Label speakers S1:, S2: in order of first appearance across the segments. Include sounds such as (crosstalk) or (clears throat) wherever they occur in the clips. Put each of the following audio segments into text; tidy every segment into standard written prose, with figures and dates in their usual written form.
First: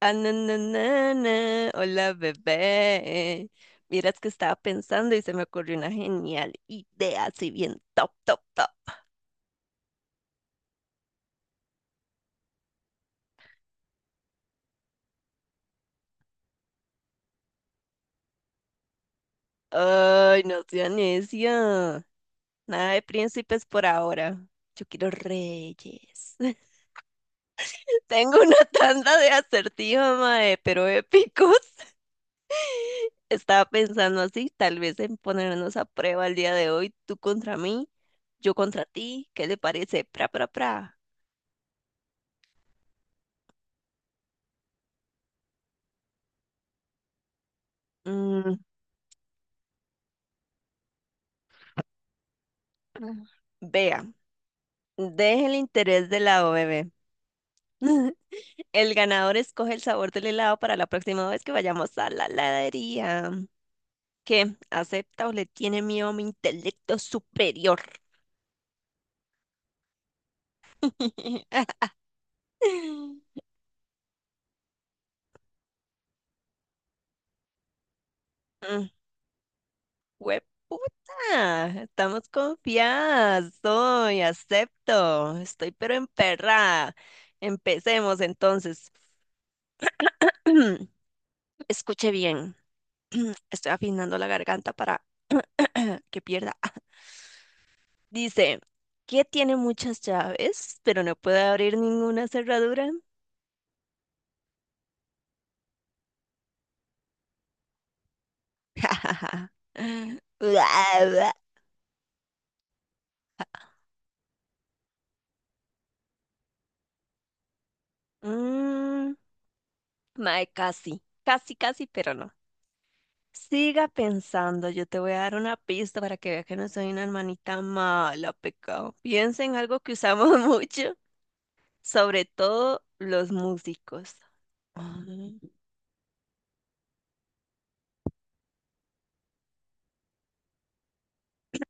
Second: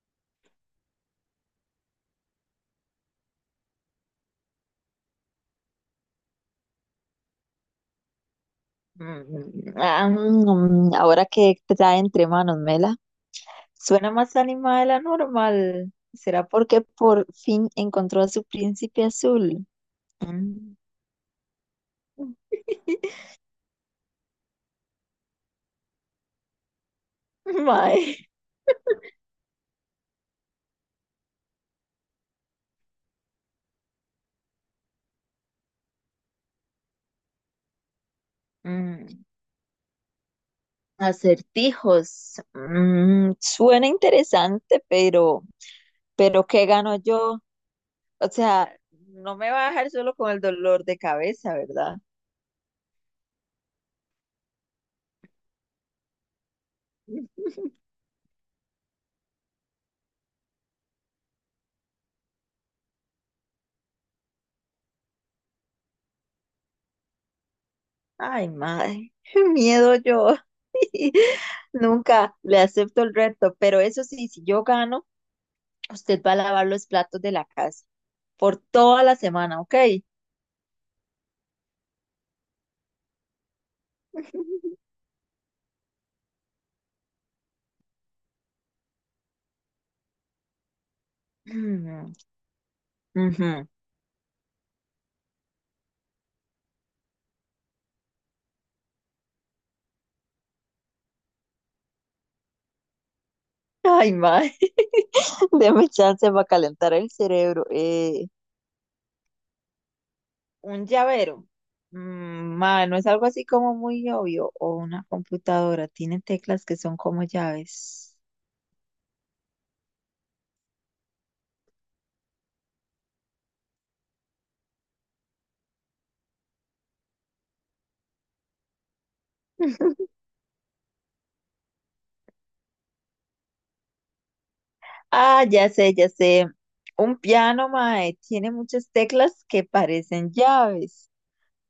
S1: Ah, na, na, na, na. Hola, bebé. Miras que estaba pensando y se me ocurrió una genial idea, así bien top, top, top.
S2: Ahora que trae entre manos, Mela, suena más animada de la normal. ¿Será porque por fin encontró a su príncipe azul?
S1: Ay, no
S2: Mm.
S1: sea necia. Nada de
S2: (laughs)
S1: príncipes por ahora. Yo quiero reyes. (laughs)
S2: Mae.
S1: Tengo una tanda de acertijos, mae, pero épicos. Estaba pensando así, tal vez en ponernos a prueba el día de hoy, tú contra mí, yo contra
S2: Mm,
S1: ti. ¿Qué le parece? Pra, pra, pra.
S2: Acertijos. Suena interesante, pero ¿qué gano yo? O
S1: Mm,
S2: sea, no me va a dejar solo con el dolor de cabeza, ¿verdad?
S1: vea. Deje el interés de lado, bebé. (laughs) El ganador escoge el sabor del helado para la próxima vez que vayamos a la heladería. ¿Qué? ¿Acepta o le tiene miedo a mi intelecto superior?
S2: Ay, madre, (laughs) qué miedo yo. (laughs)
S1: (laughs)
S2: Nunca le acepto el reto, pero eso sí, si yo gano, usted va a lavar los platos de la casa por
S1: Mm,
S2: toda la semana, ¿ok?
S1: ¡hueputa! Estamos confiadas. Soy. Acepto. Estoy pero emperrada. Empecemos entonces. (clears throat) Escuche
S2: Mm,
S1: bien. (clears throat)
S2: ujú.
S1: Estoy afinando la garganta para (clears throat) que pierda. Dice, ¿qué tiene muchas llaves, pero no puede abrir ninguna cerradura?
S2: Ay, madre, (laughs) déme chance para calentar el cerebro. Eh,
S1: (laughs)
S2: un llavero. Madre, no es algo así como muy obvio. O una computadora, tiene teclas que son como llaves.
S1: Mm, mae, casi, casi, casi, pero no. Siga pensando, yo te voy a dar una pista para que vea que no soy una hermanita mala, pecado. Piensa en algo que usamos (laughs) mucho, sobre todo los músicos. Mm,
S2: Ah, ya sé, ya sé. Un piano, mae, tiene muchas teclas que parecen llaves,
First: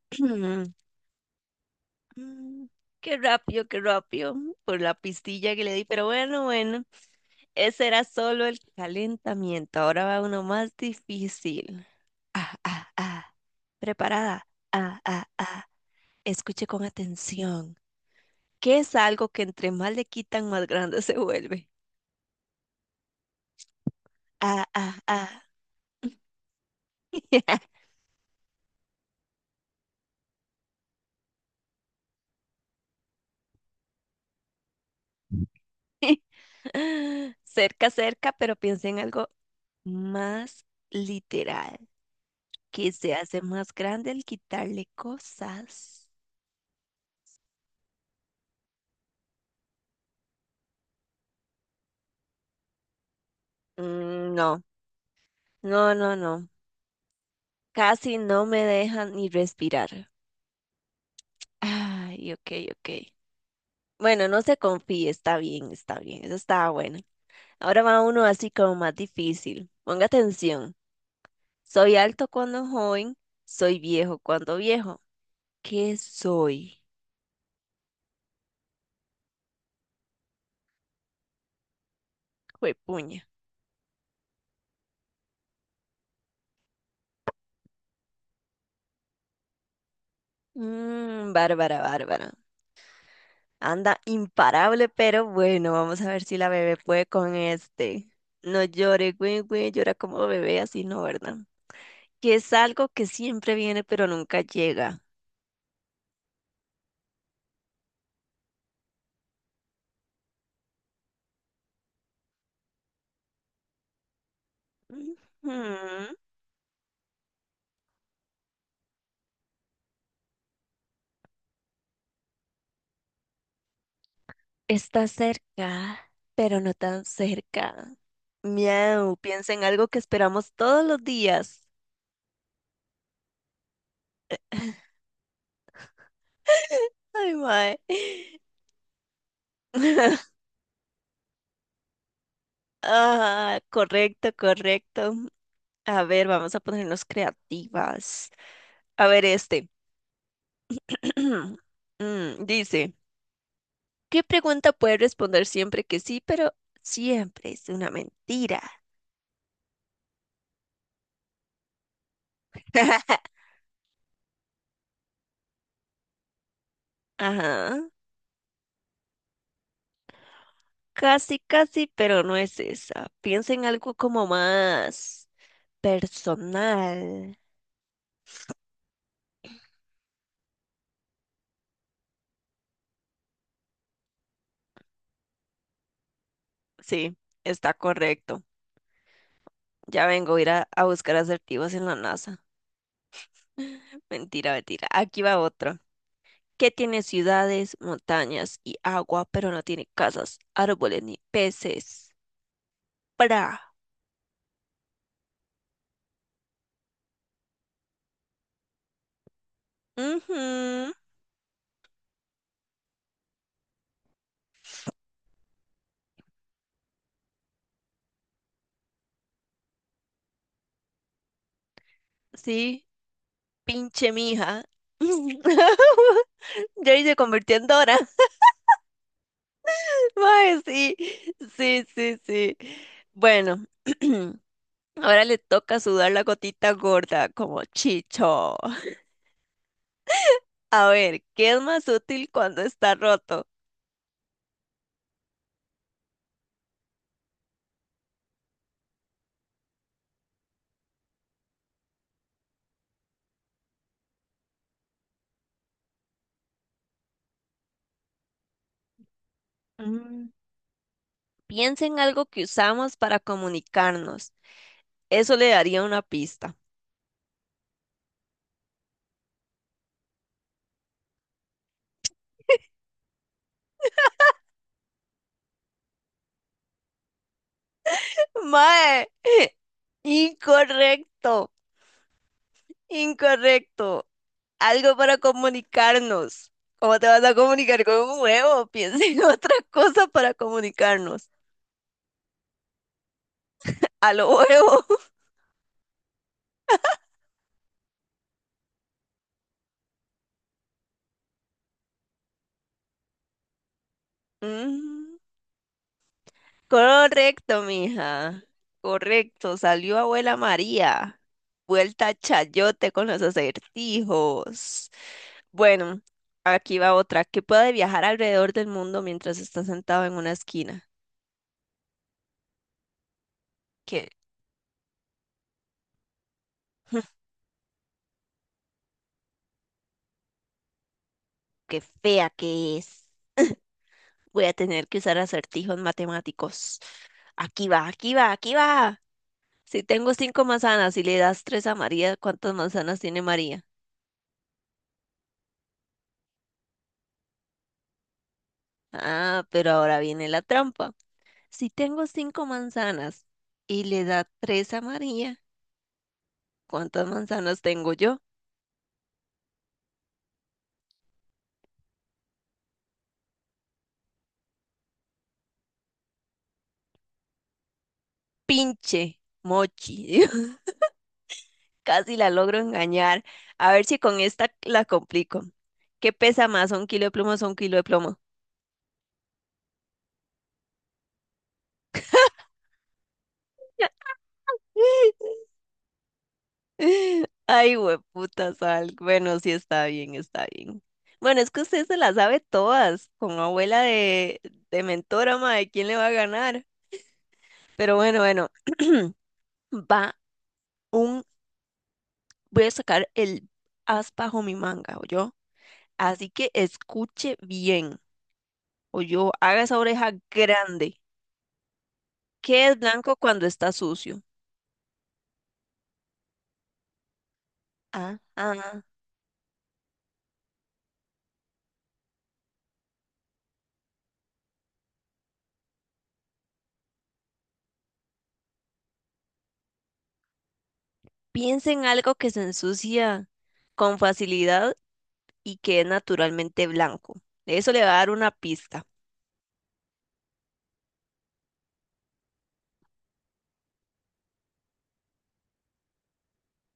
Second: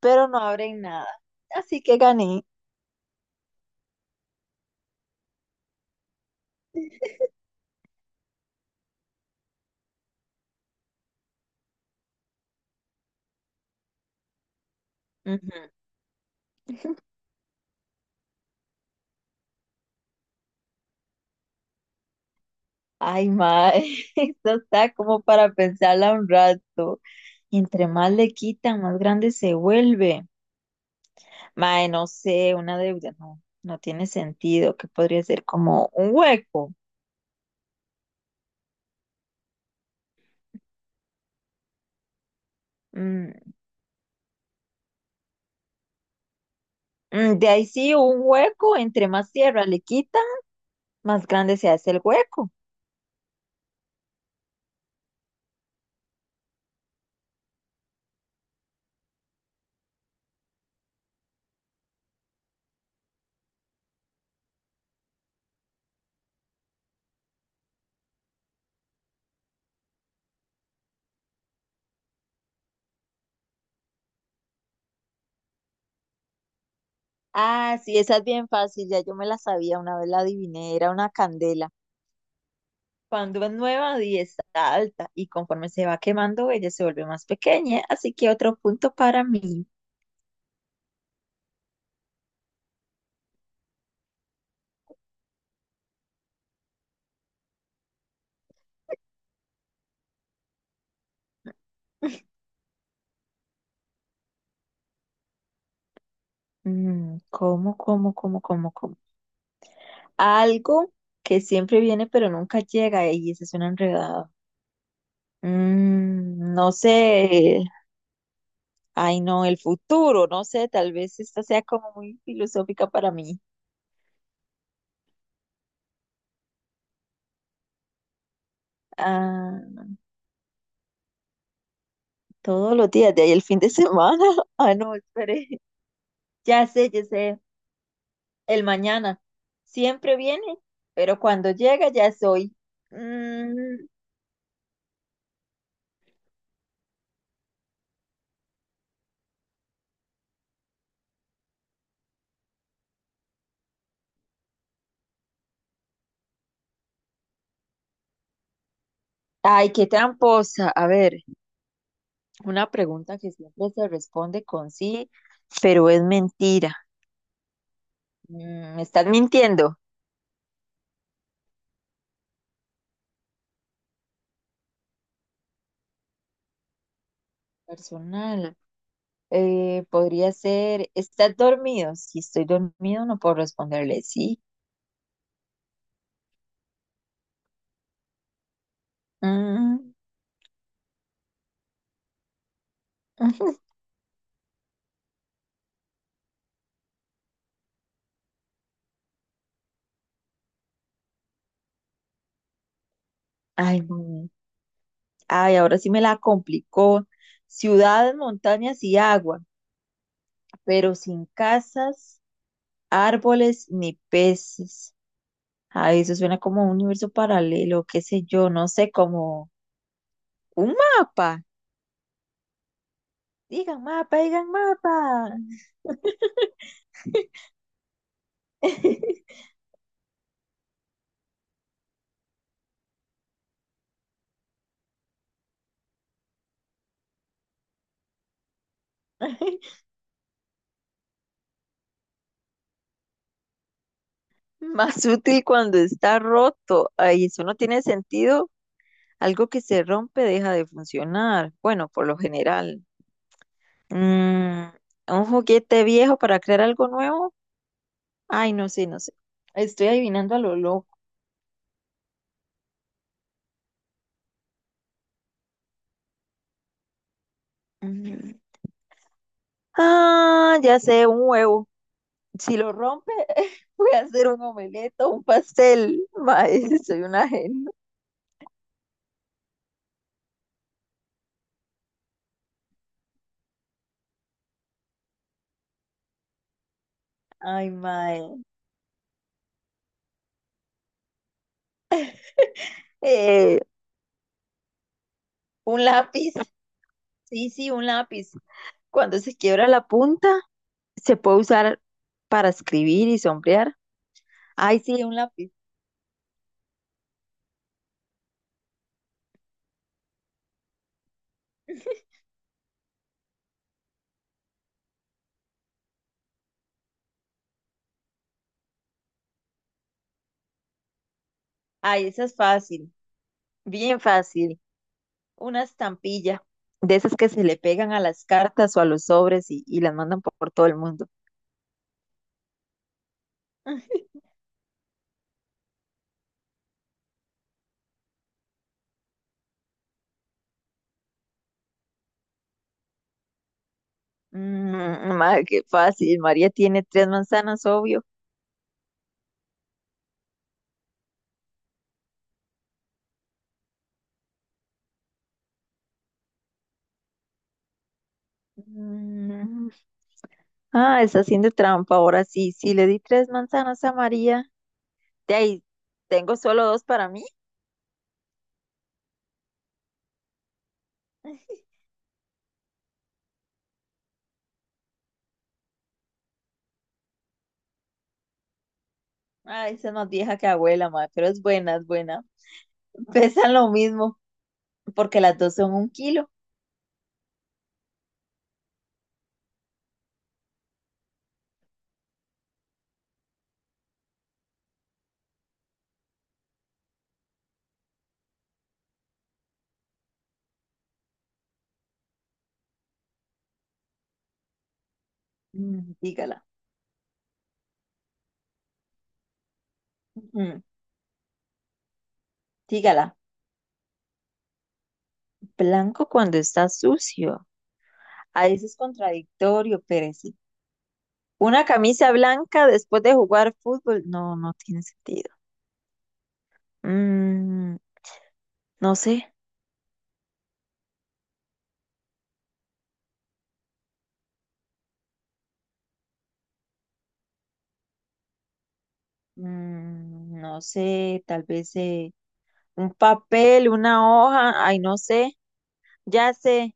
S2: pero no abren nada. Así que gané.
S1: Mm, qué rápido, qué rápido, por la pistilla que le di, pero bueno, bueno. Ese era solo el calentamiento. Ahora va uno más difícil. Ah, ah, ah. Preparada. Ah, ah, ah.
S2: Ujú.
S1: Escuche con atención. ¿Qué es algo que entre más le quitan, más grande (laughs) se vuelve?
S2: Ay, mae, (laughs) esto
S1: Ah, ah,
S2: está como
S1: ah.
S2: para pensarla un rato. Entre más le quitan, más grande se vuelve. Mae, no sé, una deuda no, no tiene sentido, que podría ser como un
S1: (laughs)
S2: hueco.
S1: Cerca, cerca, pero piense en algo más literal, que se hace
S2: Mm,
S1: más grande al quitarle cosas.
S2: de ahí sí, un hueco, entre más tierra le quitan, más grande se hace el hueco.
S1: Mm, no, no, no, no. Casi no me dejan ni respirar. Ay, ok, ok. Bueno, no se confíe, está bien, eso estaba bueno. Ahora va uno así como más difícil. Ponga atención. Soy alto cuando joven, soy viejo cuando viejo. ¿Qué soy?
S2: Ah, sí, esa es bien fácil, ya yo me la sabía, una vez la adiviné, era una candela.
S1: Juepuña.
S2: Cuando es nueva y está alta, y conforme se va quemando, ella se vuelve más pequeña, así que otro punto para mí.
S1: Mmm, Bárbara, Bárbara. Anda imparable, pero bueno, vamos a ver si la bebé puede con este. No llore, güey, güey, llora como bebé, así no, ¿verdad?
S2: (laughs)
S1: Que es algo que siempre viene, pero nunca llega.
S2: ¿Cómo, cómo, cómo, cómo, cómo? Algo que siempre viene pero nunca llega, y ese es un enredado.
S1: Ujú.
S2: No sé, ay, no, el futuro, no sé, tal vez esta sea como muy filosófica para mí.
S1: Está cerca, pero no tan cerca. Miau, piensa
S2: Ah.
S1: en algo que esperamos todos los días.
S2: Todos los días, de ahí el fin de semana. (laughs) Ah, no, espere. Ya sé, ya
S1: Ay,
S2: sé.
S1: mae.
S2: El mañana. Siempre
S1: (laughs)
S2: viene, pero cuando llega ya es hoy.
S1: Ah,
S2: Mm,
S1: correcto, correcto. A ver, vamos a ponernos creativas. A ver, este. (clears throat) Dice, ¿qué pregunta puede responder siempre que sí, pero siempre es una mentira?
S2: Ay, qué tramposa. A ver, una pregunta
S1: (laughs)
S2: que siempre se responde con sí, pero es mentira.
S1: Ajá,
S2: ¿Me estás mintiendo?
S1: casi, casi, pero no es esa. Piensa en algo como más personal.
S2: Personal. Podría ser, ¿estás dormido? Si estoy dormido, no puedo responderle sí.
S1: Sí, está correcto.
S2: Mm,
S1: Ya vengo a ir a buscar asertivos en la NASA.
S2: ujú.
S1: (laughs) Mentira, mentira. Aquí va otro. ¿Qué tiene ciudades, montañas y agua, pero no tiene casas, árboles ni peces? ¡Pra!
S2: Ay, no. Ay, ahora sí me la complicó. Ciudades, montañas y agua,
S1: Ujú,
S2: pero sin casas, árboles ni peces. Ay, eso suena como un universo paralelo, qué sé yo, no sé, como un mapa.
S1: sí,
S2: Digan
S1: pinche
S2: mapa, digan
S1: mija.
S2: mapa.
S1: (laughs) Jerry se convirtió en Dora. (laughs) Mae, sí, sí, sí, sí. Bueno, (clears throat) ahora le toca sudar la gotita gorda como Chicho.
S2: (laughs)
S1: A ver, ¿qué es más útil cuando está roto?
S2: Más útil cuando está roto. Ay, eso no tiene sentido. Algo que se rompe deja de funcionar. Bueno, por lo general. Mm, un juguete viejo para crear algo nuevo. Ay, no sé, no sé. Estoy
S1: Mm,
S2: adivinando a lo loco.
S1: Piensa en algo que usamos para comunicarnos. Eso le daría una pista.
S2: Mm. Ah, ya sé, un huevo. Si lo rompe, (laughs) voy a hacer un omelette o un pastel. Mae, (laughs) soy una genia.
S1: Mae, (laughs) incorrecto, incorrecto. Algo para comunicarnos. ¿Cómo te vas a
S2: Ay,
S1: comunicar con un
S2: mae.
S1: huevo? (laughs) Piensa en otra cosa para comunicarnos.
S2: Eh,
S1: A lo huevo. (laughs)
S2: un lápiz. Sí, sí, un lápiz. Cuando se quiebra la punta, se puede usar para escribir y sombrear. Ay, sí, un
S1: Mm,
S2: lápiz.
S1: correcto, mija. Correcto, salió abuela María. Vuelta chayote con los acertijos. Bueno, aquí va otra. Que puede viajar alrededor del mundo mientras está sentado en una esquina?
S2: Ay, esa es fácil. Bien
S1: Qué,
S2: fácil. Una estampilla. De esas
S1: (laughs)
S2: que se le pegan a las cartas o a los sobres y las mandan por todo el mundo.
S1: qué fea que es.
S2: (laughs)
S1: Voy a tener que usar acertijos matemáticos. Aquí va, aquí va, aquí va. Si tengo cinco manzanas y le das tres a María, ¿cuántas manzanas tiene María?
S2: Ma, qué fácil. María tiene tres manzanas, obvio.
S1: Ah, pero ahora viene la trampa. Si tengo cinco manzanas y le da tres a María, ¿cuántas manzanas tengo yo?
S2: Mm, ah, está haciendo trampa. Ahora sí, sí le di tres manzanas a María. De ahí, tengo solo dos para mí.
S1: Pinche mochi. (laughs) Casi la logro engañar. A ver si con esta la complico. ¿Qué pesa más? ¿Un kilo de plumas o un kilo de plomo?
S2: Ah, esa es más vieja que abuela, ma, pero es buena, es buena. Pesan lo mismo, porque las
S1: (laughs)
S2: dos son un kilo.
S1: Ay, hueputa sal. Bueno, sí está bien, está bien. Bueno, es que usted se la sabe todas, con abuela de mentora, mae, ¿quién le va a ganar? Pero bueno, bueno, (clears throat) va un, voy a sacar el as bajo mi manga, yo.
S2: Mm,
S1: Así
S2: dígala.
S1: que escuche bien. O yo, haga esa oreja
S2: Mm,
S1: grande. ¿Qué es blanco
S2: dígala.
S1: cuando está sucio?
S2: Blanco cuando está sucio.
S1: Ah,
S2: A veces es
S1: ah.
S2: contradictorio, Pérez. Una camisa blanca después de jugar fútbol. No, no tiene sentido. Mm, no sé,
S1: Piensa en algo que se ensucia con facilidad y que es naturalmente blanco. Eso le va a dar una pista.
S2: no sé, tal vez un papel, una hoja, ay, no sé, ya sé,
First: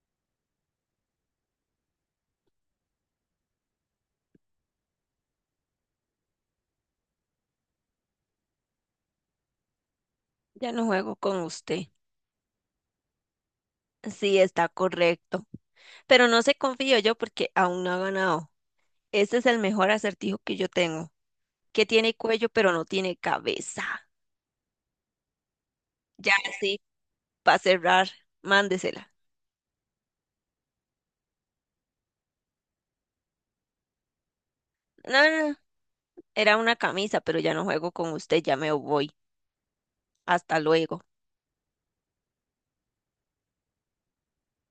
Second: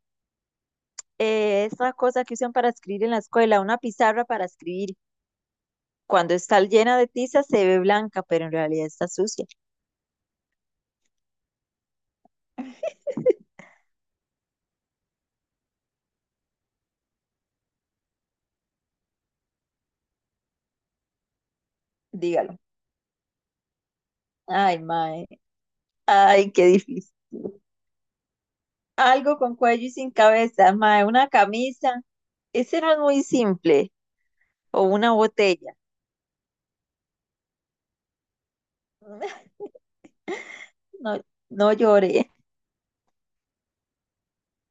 S2: esa cosa que usan para escribir en la escuela, una pizarra para escribir. Cuando está llena de tiza se ve blanca, pero en realidad está sucia.
S1: Ya no juego con usted. Sí, está correcto. Pero no se confío yo porque aún no ha ganado. Este es el mejor acertijo que yo tengo, que tiene cuello
S2: Dígalo.
S1: pero no tiene cabeza.
S2: Ay, mae,
S1: Ya
S2: ay, qué
S1: sí,
S2: difícil.
S1: para cerrar, mándesela.
S2: Algo con cuello y sin cabeza, mae, una camisa. Ese no es muy simple. O una
S1: No, no, no,
S2: botella.
S1: era una camisa, pero ya no juego con usted, ya me voy.
S2: (laughs)
S1: Hasta luego.
S2: No, no lloré.